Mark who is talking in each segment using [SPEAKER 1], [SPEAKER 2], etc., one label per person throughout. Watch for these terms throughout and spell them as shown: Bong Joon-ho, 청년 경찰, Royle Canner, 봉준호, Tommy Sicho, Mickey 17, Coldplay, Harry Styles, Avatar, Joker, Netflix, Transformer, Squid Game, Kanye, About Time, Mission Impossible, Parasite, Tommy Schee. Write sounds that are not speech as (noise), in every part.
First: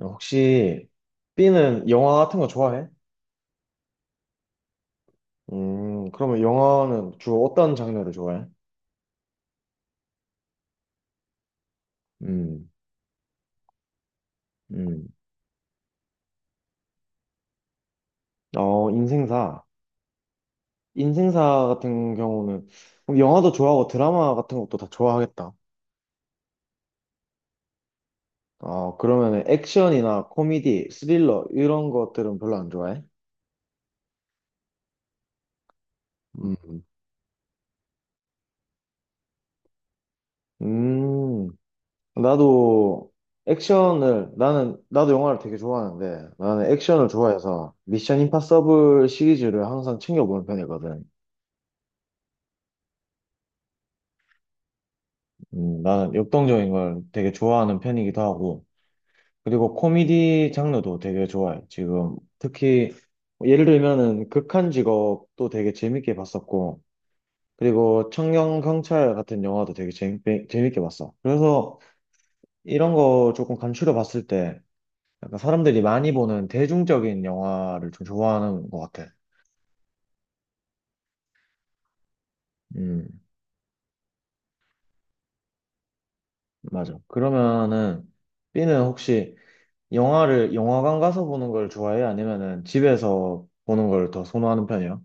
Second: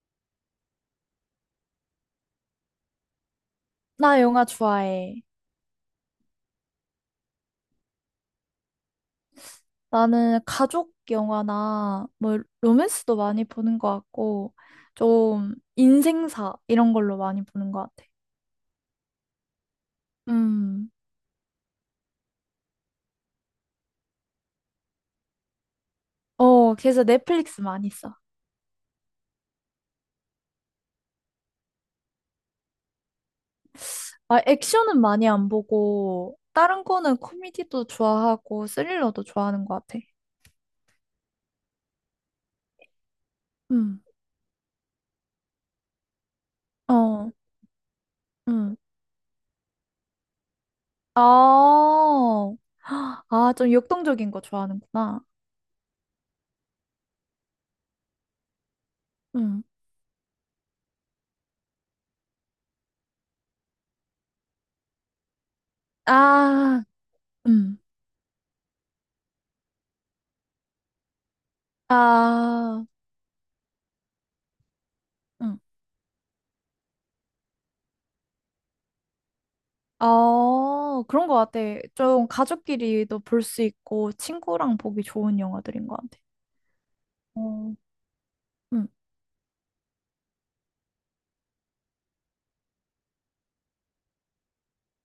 [SPEAKER 1] 혹시 B는 영화 같은 거 좋아해?
[SPEAKER 2] 나 영화 좋아해.
[SPEAKER 1] 그러면 영화는 주로 어떤 장르를 좋아해?
[SPEAKER 2] 나는 가족 영화나 뭐
[SPEAKER 1] 음.
[SPEAKER 2] 로맨스도 많이 보는 것 같고
[SPEAKER 1] 음.
[SPEAKER 2] 좀 인생사 이런 걸로 많이 보는 것 같아.
[SPEAKER 1] 어, 인생사.
[SPEAKER 2] 음.
[SPEAKER 1] 인생사 같은 경우는 그럼 영화도 좋아하고 드라마 같은 것도 다 좋아하겠다.
[SPEAKER 2] 어, 그래서 넷플릭스 많이 써.
[SPEAKER 1] 어, 그러면 액션이나 코미디, 스릴러 이런 것들은 별로 안 좋아해?
[SPEAKER 2] 아, 액션은 많이 안 보고
[SPEAKER 1] 음.
[SPEAKER 2] 다른 거는 코미디도 좋아하고 스릴러도 좋아하는 것 같아.
[SPEAKER 1] 음, 나도
[SPEAKER 2] 음.
[SPEAKER 1] 나도 영화를 되게 좋아하는데 나는 액션을
[SPEAKER 2] 어.
[SPEAKER 1] 좋아해서 미션
[SPEAKER 2] 음.
[SPEAKER 1] 임파서블 시리즈를 항상 챙겨보는 편이거든.
[SPEAKER 2] 아. 아, 좀 역동적인 거 좋아하는구나.
[SPEAKER 1] 나는 역동적인 걸 되게 좋아하는 편이기도 하고,
[SPEAKER 2] 음.
[SPEAKER 1] 그리고 코미디 장르도 되게 좋아해. 지금 특히 뭐 예를 들면은 극한 직업도 되게 재밌게 봤었고,
[SPEAKER 2] 아. 음.
[SPEAKER 1] 그리고 청년 경찰 같은 영화도 되게 재밌게 봤어. 그래서
[SPEAKER 2] 아.
[SPEAKER 1] 이런 거 조금 간추려 봤을 때, 약간
[SPEAKER 2] 음.
[SPEAKER 1] 사람들이 많이 보는 대중적인 영화를 좀 좋아하는 것 같아.
[SPEAKER 2] 아, 그런 것 같아. 좀
[SPEAKER 1] 음,
[SPEAKER 2] 가족끼리도 볼 수 있고 친구랑 보기 좋은 영화들인 것 같아.
[SPEAKER 1] 맞아.
[SPEAKER 2] 어,
[SPEAKER 1] 그러면은 B는
[SPEAKER 2] 응.
[SPEAKER 1] 혹시 영화를 영화관 가서 보는 걸 좋아해? 아니면은 집에서 보는 걸 더 선호하는 편이야?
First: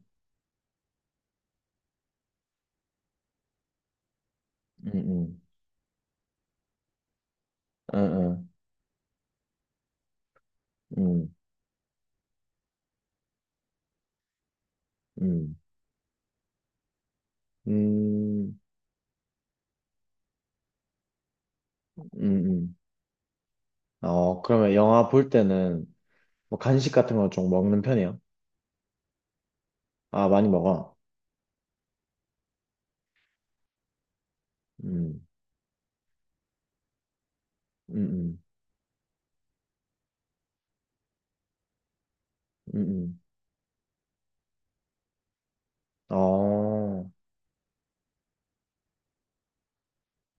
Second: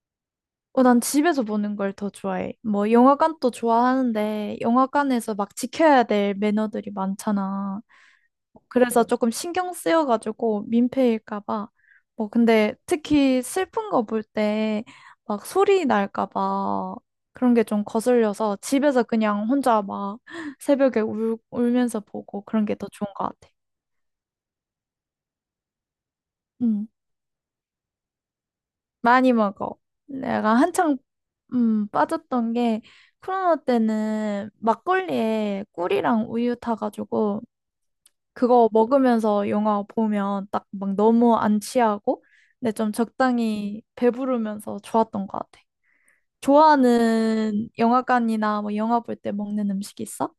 [SPEAKER 2] 어, 난 집에서 보는 걸 더 좋아해. 뭐 영화관도 좋아하는데
[SPEAKER 1] 응,
[SPEAKER 2] 영화관에서
[SPEAKER 1] 응,
[SPEAKER 2] 막 지켜야 될 매너들이 많잖아.
[SPEAKER 1] 응,
[SPEAKER 2] 그래서 조금 신경 쓰여가지고
[SPEAKER 1] 응,
[SPEAKER 2] 민폐일까 봐. 뭐 근데 특히 슬픈 거 볼 때 막
[SPEAKER 1] 응,
[SPEAKER 2] 소리 날까 봐 그런 게 좀 거슬려서
[SPEAKER 1] 응,
[SPEAKER 2] 집에서 그냥 혼자 막 (laughs) 새벽에 울면서 보고 그런
[SPEAKER 1] 응,
[SPEAKER 2] 게 더 좋은 것 같아.
[SPEAKER 1] 응. 어, 그러면 영화 볼 때는 뭐
[SPEAKER 2] 음,
[SPEAKER 1] 간식 같은 거 좀 먹는 편이야?
[SPEAKER 2] 많이 먹어.
[SPEAKER 1] 아, 많이
[SPEAKER 2] 내가
[SPEAKER 1] 먹어.
[SPEAKER 2] 한창 빠졌던 게 코로나 때는
[SPEAKER 1] 음.
[SPEAKER 2] 막걸리에 꿀이랑 우유 타가지고
[SPEAKER 1] 음. 음.
[SPEAKER 2] 그거 먹으면서 영화 보면 딱 막 너무 안 취하고 근데 좀
[SPEAKER 1] 음.
[SPEAKER 2] 적당히 배부르면서 좋았던 것 같아.
[SPEAKER 1] 음. 어,
[SPEAKER 2] 좋아하는 영화관이나 뭐 영화 볼 때 먹는 음식 있어?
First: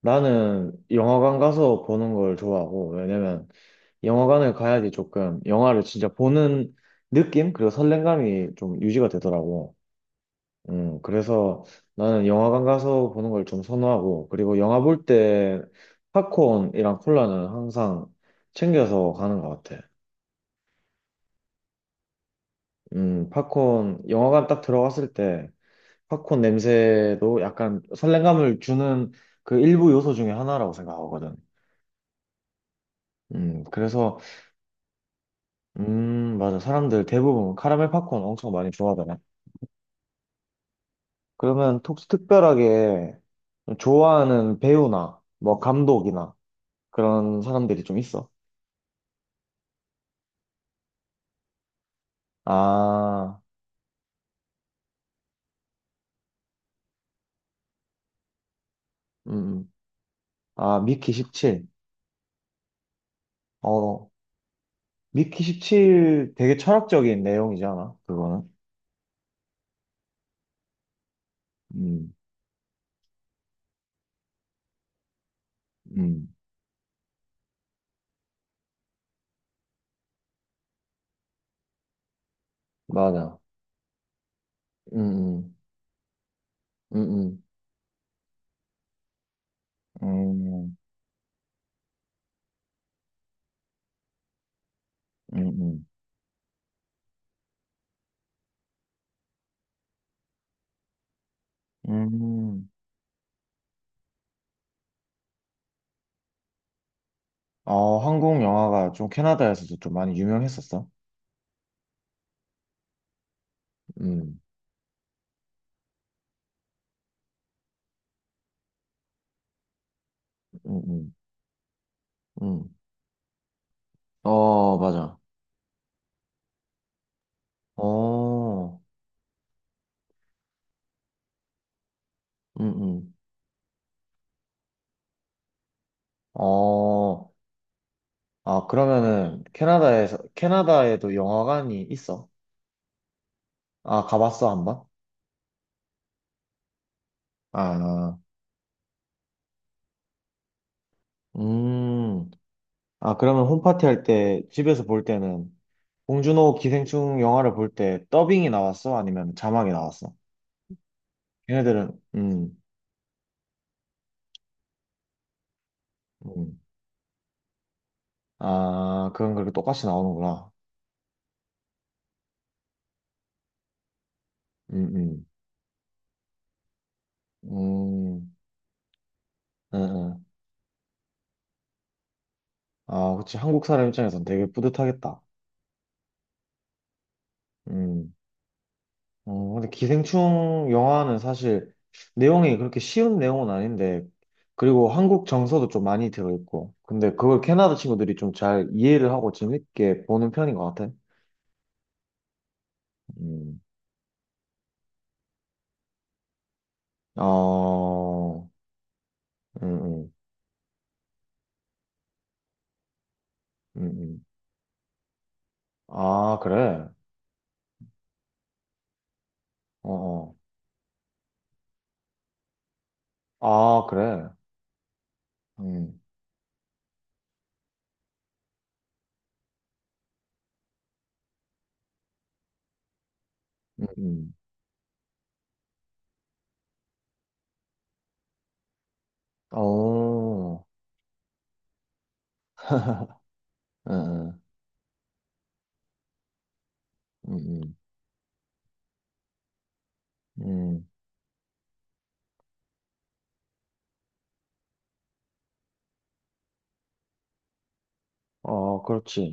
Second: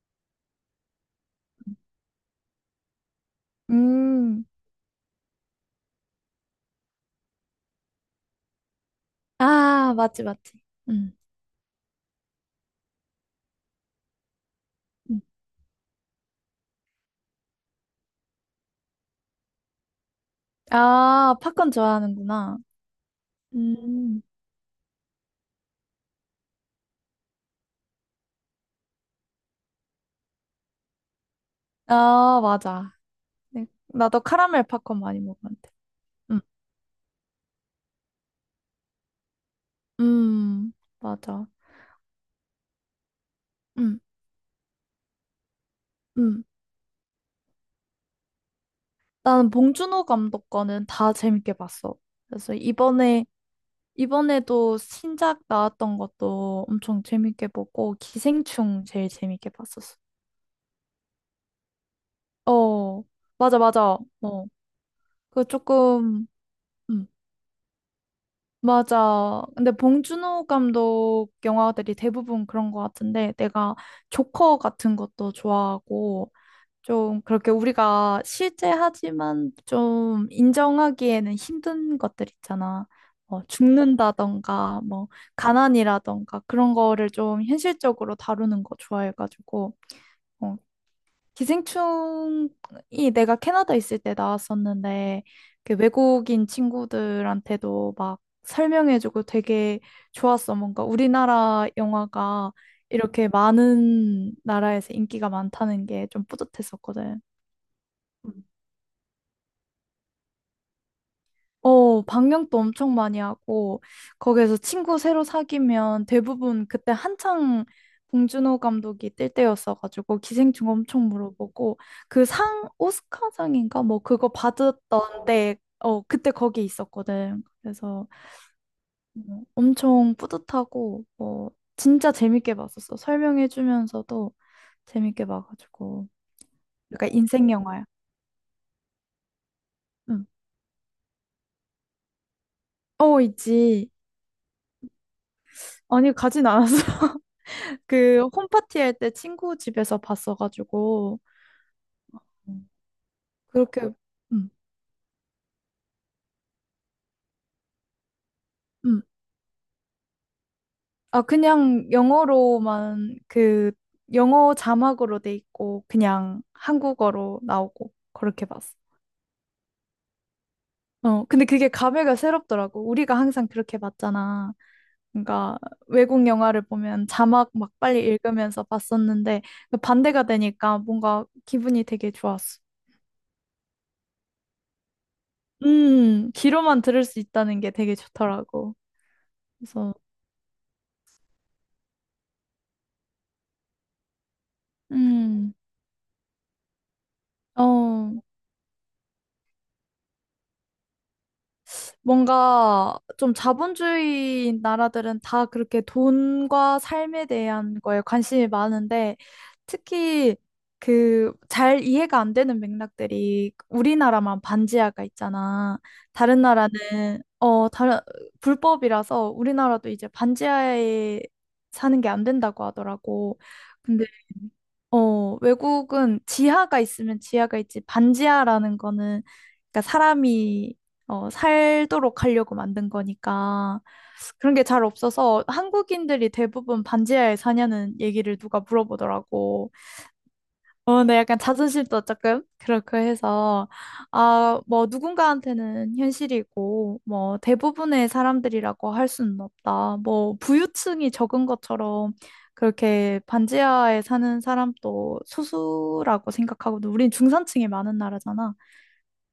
[SPEAKER 1] 나는 영화관 가서 보는 걸 좋아하고, 왜냐면
[SPEAKER 2] 음,
[SPEAKER 1] 영화관을 가야지 조금 영화를 진짜 보는 느낌? 그리고 설렘감이 좀 유지가 되더라고.
[SPEAKER 2] 아, 맞지, 맞지. 음.
[SPEAKER 1] 그래서 나는 영화관 가서 보는 걸 좀 선호하고, 그리고 영화 볼
[SPEAKER 2] 음.
[SPEAKER 1] 때 팝콘이랑 콜라는 항상 챙겨서 가는 것 같아.
[SPEAKER 2] 아, 팝콘 좋아하는구나.
[SPEAKER 1] 팝콘,
[SPEAKER 2] 음,
[SPEAKER 1] 영화관 딱 들어갔을 때 팝콘 냄새도 약간 설렘감을 주는 그 일부 요소 중에 하나라고 생각하거든.
[SPEAKER 2] 아, 맞아. 네.
[SPEAKER 1] 그래서,
[SPEAKER 2] 나도 카라멜 팝콘 많이 먹었는데. 음,
[SPEAKER 1] 맞아. 사람들 대부분 카라멜 팝콘 엄청 많이 좋아하더라.
[SPEAKER 2] 음, 맞아.
[SPEAKER 1] 그러면 혹시 특별하게
[SPEAKER 2] 음,
[SPEAKER 1] 좋아하는 배우나 뭐 감독이나
[SPEAKER 2] 음.
[SPEAKER 1] 그런 사람들이 좀 있어?
[SPEAKER 2] 나는 봉준호 감독 거는 다 재밌게 봤어. 그래서 이번에,
[SPEAKER 1] 아.
[SPEAKER 2] 이번에도 신작 나왔던 것도 엄청 재밌게 보고, 기생충 제일
[SPEAKER 1] 음.
[SPEAKER 2] 재밌게
[SPEAKER 1] 음.
[SPEAKER 2] 봤었어.
[SPEAKER 1] 아, 미키 17.
[SPEAKER 2] 어, 맞아, 맞아.
[SPEAKER 1] 어,
[SPEAKER 2] 어,
[SPEAKER 1] 미키
[SPEAKER 2] 그 조금,
[SPEAKER 1] 17 되게
[SPEAKER 2] 음,
[SPEAKER 1] 철학적인 내용이잖아, 그거는.
[SPEAKER 2] 맞아. 근데 봉준호 감독 영화들이
[SPEAKER 1] 음.
[SPEAKER 2] 대부분 그런 것 같은데, 내가 조커 같은 것도
[SPEAKER 1] 음.
[SPEAKER 2] 좋아하고, 좀 그렇게 우리가 실제 하지만 좀 인정하기에는 힘든 것들 있잖아.
[SPEAKER 1] 맞아.
[SPEAKER 2] 뭐 죽는다던가 뭐
[SPEAKER 1] 음.
[SPEAKER 2] 가난이라던가 그런
[SPEAKER 1] 음.
[SPEAKER 2] 거를 좀
[SPEAKER 1] 음.
[SPEAKER 2] 현실적으로 다루는 거 좋아해가지고 어,
[SPEAKER 1] 음.
[SPEAKER 2] 기생충이 내가 캐나다 있을 때 나왔었는데
[SPEAKER 1] 음.
[SPEAKER 2] 그
[SPEAKER 1] 음.
[SPEAKER 2] 외국인 친구들한테도 막 설명해주고 되게 좋았어. 뭔가 우리나라
[SPEAKER 1] 음.
[SPEAKER 2] 영화가
[SPEAKER 1] 음.
[SPEAKER 2] 이렇게 많은 나라에서 인기가 많다는 게 좀 뿌듯했었거든.
[SPEAKER 1] 어, 한국 영화가 좀 캐나다에서도 좀 많이 유명했었어.
[SPEAKER 2] 어, 방영도 엄청 많이 하고,
[SPEAKER 1] 음.
[SPEAKER 2] 거기에서 친구 새로 사귀면 대부분 그때 한창 봉준호 감독이 뜰 때였어가지고, 기생충
[SPEAKER 1] 음.
[SPEAKER 2] 엄청
[SPEAKER 1] 음.
[SPEAKER 2] 물어보고, 그 상,
[SPEAKER 1] 음.
[SPEAKER 2] 오스카상인가? 뭐 그거
[SPEAKER 1] 어, 맞아.
[SPEAKER 2] 받았던 때, 어, 그때 거기 있었거든. 그래서
[SPEAKER 1] 어.
[SPEAKER 2] 뭐 엄청 뿌듯하고, 뭐, 진짜 재밌게
[SPEAKER 1] 음.
[SPEAKER 2] 봤었어.
[SPEAKER 1] 음.
[SPEAKER 2] 설명해주면서도 재밌게 봐가지고. 약간
[SPEAKER 1] 어.
[SPEAKER 2] 인생 영화야.
[SPEAKER 1] 아, 그러면은 캐나다에서,
[SPEAKER 2] 응.
[SPEAKER 1] 캐나다에도 영화관이 있어?
[SPEAKER 2] 어, 있지.
[SPEAKER 1] 아, 가봤어, 한 번?
[SPEAKER 2] 아니, 가진 않았어.
[SPEAKER 1] 아.
[SPEAKER 2] 그 홈파티 할 때 친구 집에서 봤어가지고
[SPEAKER 1] 음.
[SPEAKER 2] 음.
[SPEAKER 1] 아, 그러면 홈파티
[SPEAKER 2] 그렇게
[SPEAKER 1] 할 때,
[SPEAKER 2] 음,
[SPEAKER 1] 집에서 볼 때는, 봉준호 기생충 영화를 볼 때 더빙이 나왔어?
[SPEAKER 2] 음.
[SPEAKER 1] 아니면 자막이 나왔어?
[SPEAKER 2] 아 그냥
[SPEAKER 1] 걔네들은. 음.
[SPEAKER 2] 영어로만 그 영어 자막으로 돼 있고 그냥
[SPEAKER 1] 음.
[SPEAKER 2] 한국어로 나오고 그렇게 봤어.
[SPEAKER 1] 아, 그건 그렇게 똑같이 나오는구나.
[SPEAKER 2] 어 근데 그게 감회가 새롭더라고. 우리가 항상 그렇게 봤잖아.
[SPEAKER 1] 음. 음.
[SPEAKER 2] 그러니까 외국 영화를 보면 자막 막 빨리
[SPEAKER 1] 음.
[SPEAKER 2] 읽으면서 봤었는데 그
[SPEAKER 1] 음.
[SPEAKER 2] 반대가
[SPEAKER 1] 음.
[SPEAKER 2] 되니까 뭔가 기분이 되게 좋았어.
[SPEAKER 1] 아, 그치. 한국 사람 입장에선 되게 뿌듯하겠다.
[SPEAKER 2] 귀로만 들을 수 있다는 게 되게
[SPEAKER 1] 음.
[SPEAKER 2] 좋더라고.
[SPEAKER 1] 근데
[SPEAKER 2] 그래서
[SPEAKER 1] 기생충 영화는 사실 내용이 그렇게 쉬운 내용은 아닌데, 그리고 한국
[SPEAKER 2] 음.
[SPEAKER 1] 정서도 좀 많이 들어있고, 근데 그걸 캐나다
[SPEAKER 2] 어,
[SPEAKER 1] 친구들이 좀 잘 이해를 하고 재밌게 보는 편인 것 같아.
[SPEAKER 2] 뭔가 좀
[SPEAKER 1] 음.
[SPEAKER 2] 자본주의 나라들은 다 그렇게 돈과 삶에 대한 거에
[SPEAKER 1] 어.
[SPEAKER 2] 관심이 많은데
[SPEAKER 1] 음. 음.
[SPEAKER 2] 특히 그 잘 이해가 안 되는 맥락들이
[SPEAKER 1] 음. 음.
[SPEAKER 2] 우리나라만 반지하가 있잖아.
[SPEAKER 1] 아,
[SPEAKER 2] 다른
[SPEAKER 1] 그래.
[SPEAKER 2] 나라는 어 다른 불법이라서 우리나라도
[SPEAKER 1] 어,
[SPEAKER 2] 이제
[SPEAKER 1] 어.
[SPEAKER 2] 반지하에 사는 게 안 된다고 하더라고.
[SPEAKER 1] 아,
[SPEAKER 2] 근데
[SPEAKER 1] 그래.
[SPEAKER 2] 어,
[SPEAKER 1] 음.
[SPEAKER 2] 외국은 지하가 있으면 지하가 있지, 반지하라는 거는, 그러니까 사람이, 어, 살도록 하려고 만든 거니까,
[SPEAKER 1] 음. 음.
[SPEAKER 2] 그런 게 잘 없어서 한국인들이 대부분 반지하에 사냐는 얘기를 누가 물어보더라고.
[SPEAKER 1] 어.
[SPEAKER 2] 어, 네, 약간 자존심도 조금 그렇고
[SPEAKER 1] (laughs)
[SPEAKER 2] 해서,
[SPEAKER 1] 음. 음.
[SPEAKER 2] 아, 뭐, 누군가한테는 현실이고, 뭐,
[SPEAKER 1] 음.
[SPEAKER 2] 대부분의 사람들이라고 할 수는 없다. 뭐,
[SPEAKER 1] 음. 음.
[SPEAKER 2] 부유층이 적은 것처럼 그렇게 반지하에 사는 사람도 소수라고 생각하고, 우린 중산층이 많은 나라잖아.
[SPEAKER 1] 어, 그렇지.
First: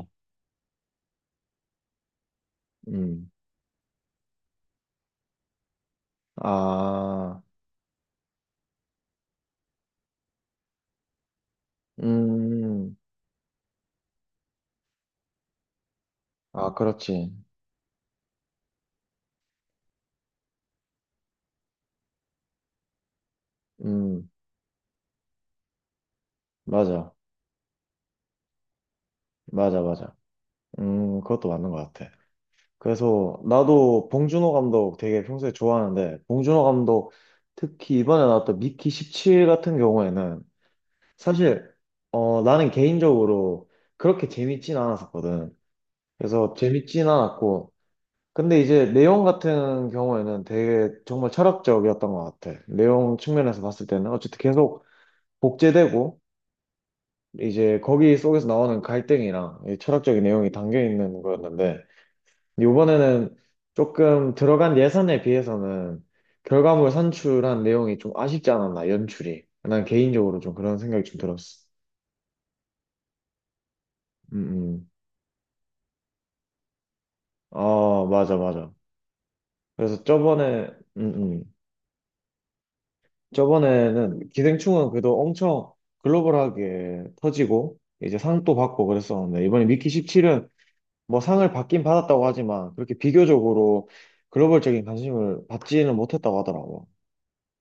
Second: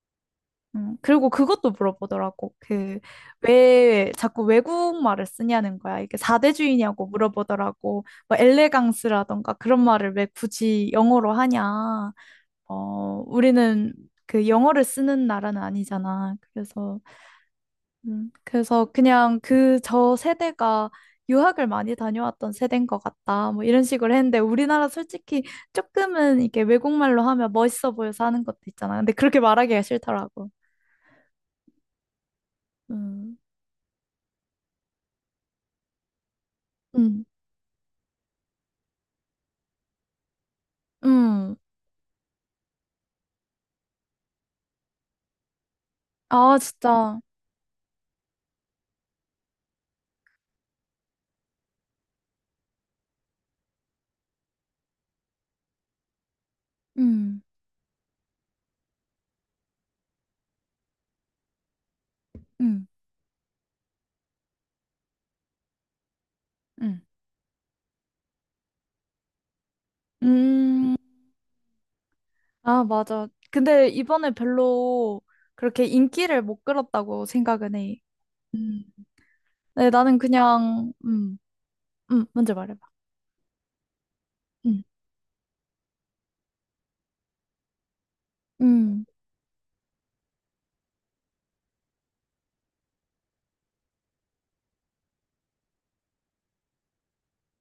[SPEAKER 2] 그리고 그것도 물어보더라고. 그,
[SPEAKER 1] 음.
[SPEAKER 2] 왜 자꾸 외국말을 쓰냐는 거야. 이게 사대주의냐고
[SPEAKER 1] 아.
[SPEAKER 2] 물어보더라고. 뭐, 엘레강스라던가 그런 말을 왜 굳이 영어로 하냐.
[SPEAKER 1] 음.
[SPEAKER 2] 어, 우리는 그 영어를 쓰는 나라는 아니잖아.
[SPEAKER 1] 아,
[SPEAKER 2] 그래서,
[SPEAKER 1] 그렇지.
[SPEAKER 2] 그래서 그냥 그 저 세대가 유학을 많이 다녀왔던 세대인 것 같다. 뭐 이런 식으로
[SPEAKER 1] 음,
[SPEAKER 2] 했는데 우리나라 솔직히 조금은 이게
[SPEAKER 1] 맞아.
[SPEAKER 2] 외국말로 하면 멋있어 보여서 하는 것도 있잖아. 근데 그렇게
[SPEAKER 1] 맞아,
[SPEAKER 2] 말하기가
[SPEAKER 1] 맞아.
[SPEAKER 2] 싫더라고.
[SPEAKER 1] 그것도 맞는 것 같아.
[SPEAKER 2] 음,
[SPEAKER 1] 그래서 나도 봉준호 감독 되게 평소에 좋아하는데, 봉준호 감독
[SPEAKER 2] 음,
[SPEAKER 1] 특히 이번에 나왔던 미키 17 같은 경우에는
[SPEAKER 2] 음.
[SPEAKER 1] 사실, 어, 나는 개인적으로 그렇게 재밌진 않았었거든. 그래서
[SPEAKER 2] 아,
[SPEAKER 1] 재밌진
[SPEAKER 2] 진짜.
[SPEAKER 1] 않았고, 근데 이제 내용 같은 경우에는 되게 정말 철학적이었던 것 같아. 내용 측면에서 봤을 때는 어쨌든 계속 복제되고,
[SPEAKER 2] 음,
[SPEAKER 1] 이제 거기 속에서 나오는 갈등이랑 이 철학적인 내용이 담겨 있는 거였는데
[SPEAKER 2] 음,
[SPEAKER 1] 이번에는 조금 들어간 예산에 비해서는 결과물
[SPEAKER 2] 음.
[SPEAKER 1] 산출한 내용이 좀 아쉽지 않았나 연출이 난 개인적으로 좀 그런
[SPEAKER 2] 음,
[SPEAKER 1] 생각이 좀 들었어.
[SPEAKER 2] 아, 맞아. 근데 이번에
[SPEAKER 1] 음. 음.
[SPEAKER 2] 별로 그렇게 인기를 못 끌었다고 생각은 해.
[SPEAKER 1] 아, 맞아, 맞아.
[SPEAKER 2] 음. 네,
[SPEAKER 1] 그래서
[SPEAKER 2] 나는
[SPEAKER 1] 저번에
[SPEAKER 2] 그냥,
[SPEAKER 1] 음. 음.
[SPEAKER 2] 먼저 말해봐.
[SPEAKER 1] 저번에는
[SPEAKER 2] 음,
[SPEAKER 1] 기생충은 그래도 엄청 글로벌하게 터지고 이제 상도 받고
[SPEAKER 2] 음.
[SPEAKER 1] 그랬었는데 이번에 미키 17은 뭐 상을 받긴 받았다고 하지만 그렇게 비교적으로 글로벌적인 관심을 받지는 못했다고 하더라고.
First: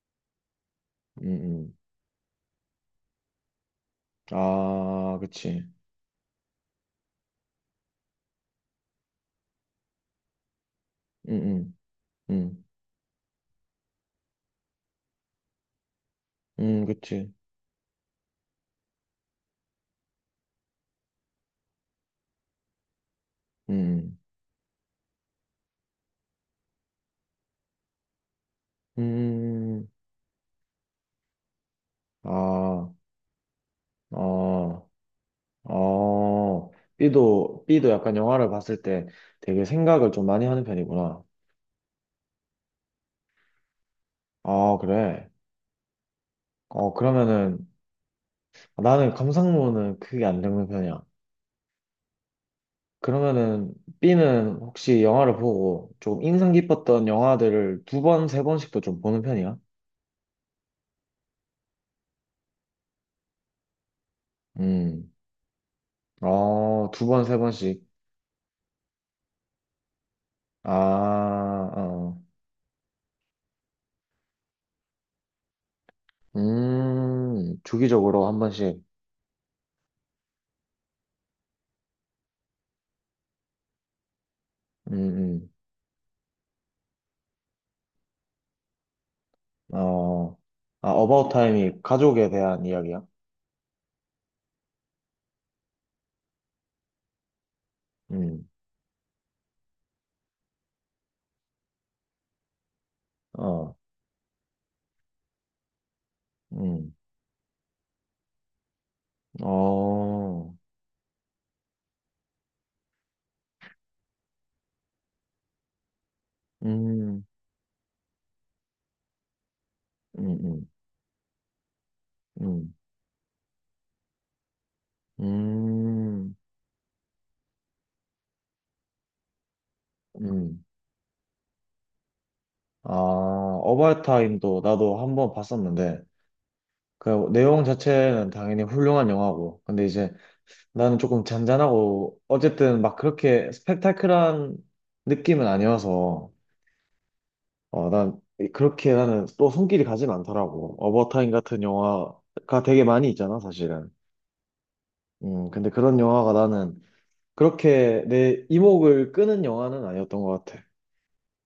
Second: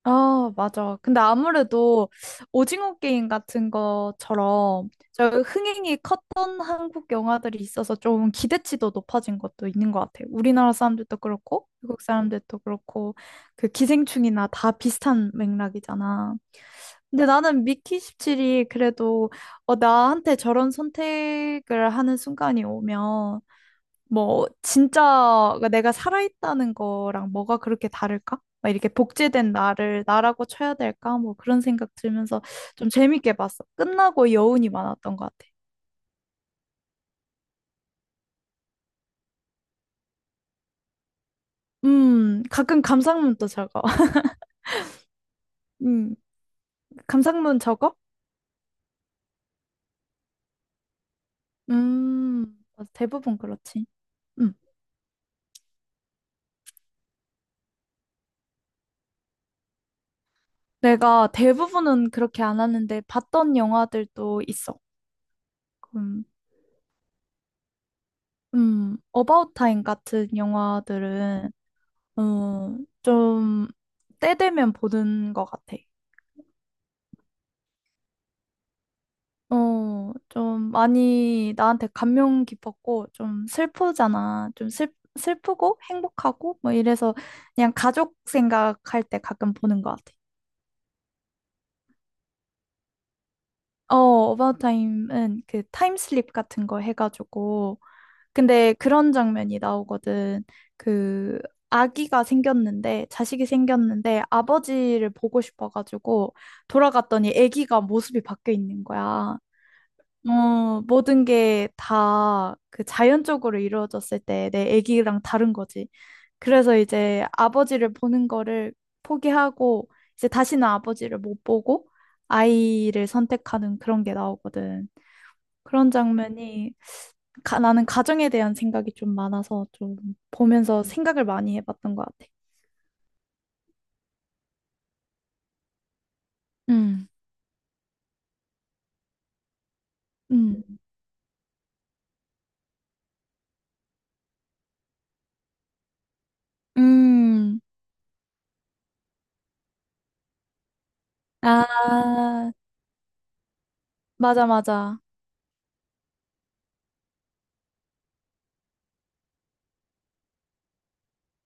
[SPEAKER 2] 아, 맞아. 근데
[SPEAKER 1] 음. 음.
[SPEAKER 2] 아무래도 오징어 게임 같은 것처럼
[SPEAKER 1] 아,
[SPEAKER 2] 저
[SPEAKER 1] 그치.
[SPEAKER 2] 흥행이 컸던 한국 영화들이 있어서 좀 기대치도 높아진 것도 있는 것 같아요. 우리나라 사람들도
[SPEAKER 1] 음.
[SPEAKER 2] 그렇고,
[SPEAKER 1] 음.
[SPEAKER 2] 외국 사람들도
[SPEAKER 1] 음.
[SPEAKER 2] 그렇고, 그 기생충이나 다 비슷한 맥락이잖아. 근데
[SPEAKER 1] 그치.
[SPEAKER 2] 나는 미키 17이 그래도 어, 나한테 저런 선택을 하는 순간이 오면
[SPEAKER 1] 음.
[SPEAKER 2] 뭐 진짜 내가 살아있다는 거랑 뭐가 그렇게 다를까? 막 이렇게
[SPEAKER 1] 음.
[SPEAKER 2] 복제된
[SPEAKER 1] 음. 음.
[SPEAKER 2] 나를 나라고 쳐야 될까? 뭐 그런 생각 들면서 좀
[SPEAKER 1] 아,
[SPEAKER 2] 재밌게 봤어. 끝나고 여운이
[SPEAKER 1] 어,
[SPEAKER 2] 많았던 것 같아.
[SPEAKER 1] 어. B도, B도 약간 영화를 봤을 때 되게 생각을 좀 많이 하는 편이구나.
[SPEAKER 2] 가끔 감상문도 적어. (laughs)
[SPEAKER 1] 아, 그래.
[SPEAKER 2] 음,
[SPEAKER 1] 어,
[SPEAKER 2] 감상문
[SPEAKER 1] 그러면은
[SPEAKER 2] 적어?
[SPEAKER 1] 나는 감상문은 크게 안 읽는 편이야.
[SPEAKER 2] 맞아. 대부분
[SPEAKER 1] 그러면은
[SPEAKER 2] 그렇지. 음,
[SPEAKER 1] B는 혹시 영화를 보고 조금 인상 깊었던 영화들을 두 번, 세 번씩도 좀 보는 편이야?
[SPEAKER 2] 내가 대부분은 그렇게 안 하는데 봤던 영화들도 있어.
[SPEAKER 1] 음.
[SPEAKER 2] 음,
[SPEAKER 1] 어, 두 번, 세 번씩.
[SPEAKER 2] 어바웃 타임 같은
[SPEAKER 1] 아,
[SPEAKER 2] 영화들은
[SPEAKER 1] 어.
[SPEAKER 2] 어, 좀, 때 되면 보는 것 같아.
[SPEAKER 1] 주기적으로 한 번씩.
[SPEAKER 2] 어, 좀 많이 나한테 감명 깊었고, 좀 슬프잖아. 좀 슬,
[SPEAKER 1] 음.
[SPEAKER 2] 슬프고 행복하고, 뭐 이래서 그냥 가족 생각할 때 가끔
[SPEAKER 1] 음.
[SPEAKER 2] 보는 것 같아.
[SPEAKER 1] 어. 아, 어바웃 타임이 가족에 대한 이야기야?
[SPEAKER 2] 어, 어바웃 타임은 그 타임슬립 같은 거 해가지고,
[SPEAKER 1] 음.
[SPEAKER 2] 근데 그런 장면이 나오거든. 그 아기가 생겼는데 자식이
[SPEAKER 1] 어.
[SPEAKER 2] 생겼는데 아버지를 보고 싶어가지고
[SPEAKER 1] 음.
[SPEAKER 2] 돌아갔더니 아기가 모습이 바뀌어 있는 거야.
[SPEAKER 1] 어.
[SPEAKER 2] 어, 모든 게 다 그 자연적으로 이루어졌을 때 내 아기랑 다른 거지. 그래서
[SPEAKER 1] 음.
[SPEAKER 2] 이제 아버지를 보는 거를 포기하고 이제
[SPEAKER 1] 음.
[SPEAKER 2] 다시는
[SPEAKER 1] 음.
[SPEAKER 2] 아버지를 못 보고
[SPEAKER 1] 음.
[SPEAKER 2] 아이를 선택하는 그런 게 나오거든. 그런
[SPEAKER 1] 음.
[SPEAKER 2] 장면이 나는 가정에 대한 생각이 좀 많아서 좀
[SPEAKER 1] 음.
[SPEAKER 2] 보면서 생각을 많이 해봤던 것 같아.
[SPEAKER 1] 아, 어바웃 타임도 나도 한 번 봤었는데
[SPEAKER 2] 음,
[SPEAKER 1] 그 내용 자체는 당연히 훌륭한 영화고, 근데 이제
[SPEAKER 2] 음.
[SPEAKER 1] 나는 조금 잔잔하고, 어쨌든 막 그렇게 스펙타클한 느낌은 아니어서,
[SPEAKER 2] 음.
[SPEAKER 1] 어, 난 그렇게 나는 또 손길이 가진 않더라고. 어버타임 같은
[SPEAKER 2] 아,
[SPEAKER 1] 영화가 되게 많이 있잖아, 사실은.
[SPEAKER 2] 맞아, 맞아.
[SPEAKER 1] 근데 그런 영화가 나는 그렇게 내 이목을 끄는 영화는 아니었던 것 같아.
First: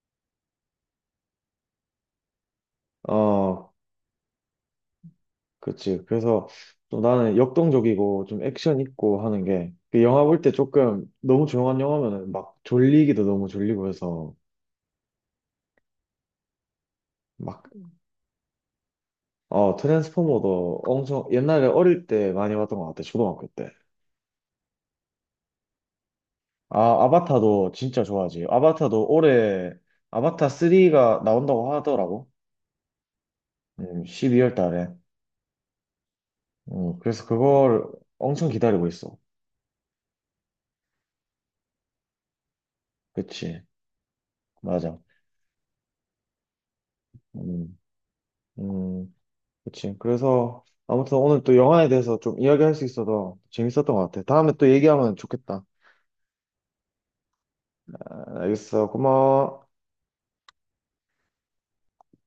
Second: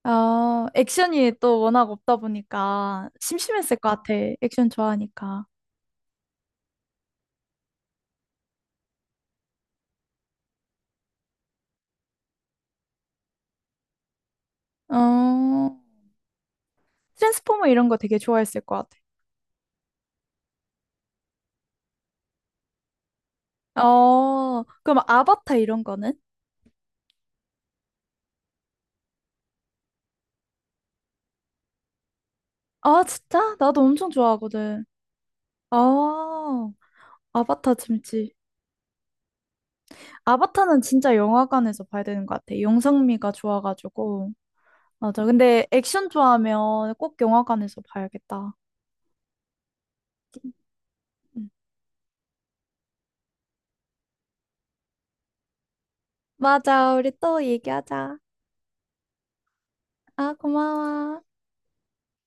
[SPEAKER 2] 어, 액션이 또 워낙 없다 보니까
[SPEAKER 1] 어,
[SPEAKER 2] 심심했을 것 같아. 액션 좋아하니까.
[SPEAKER 1] 그치. 그래서 좀 나는 역동적이고 좀 액션 있고 하는 게 그 영화 볼 때 조금 너무 조용한 영화면은 막 졸리기도 너무 졸리고 해서
[SPEAKER 2] 어, 트랜스포머
[SPEAKER 1] 막,
[SPEAKER 2] 이런 거 되게 좋아했을 것
[SPEAKER 1] 어, 트랜스포머도 엄청 옛날에 어릴 때 많이 봤던 것 같아. 초등학교 때.
[SPEAKER 2] 같아. 어, 그럼 아바타 이런 거는?
[SPEAKER 1] 아, 아바타도 진짜 좋아하지. 아바타도 올해 아바타 3가 나온다고 하더라고.
[SPEAKER 2] 아, 진짜? 나도 엄청
[SPEAKER 1] 12월
[SPEAKER 2] 좋아하거든.
[SPEAKER 1] 달에.
[SPEAKER 2] 아,
[SPEAKER 1] 그래서
[SPEAKER 2] 아바타
[SPEAKER 1] 그걸
[SPEAKER 2] 재밌지.
[SPEAKER 1] 엄청 기다리고 있어.
[SPEAKER 2] 아바타는 진짜 영화관에서 봐야 되는 것 같아. 영상미가
[SPEAKER 1] 그치.
[SPEAKER 2] 좋아가지고.
[SPEAKER 1] 맞아.
[SPEAKER 2] 맞아. 근데 액션 좋아하면 꼭
[SPEAKER 1] 음.
[SPEAKER 2] 영화관에서 봐야겠다.
[SPEAKER 1] 음. 그치. 그래서 아무튼 오늘
[SPEAKER 2] 응.
[SPEAKER 1] 또 영화에 대해서 좀 이야기할 수 있어서 재밌었던 것 같아. 다음에 또 얘기하면 좋겠다.
[SPEAKER 2] 맞아. 우리 또 얘기하자.
[SPEAKER 1] 아, 알겠어. 고마워.
[SPEAKER 2] 아, 고마워.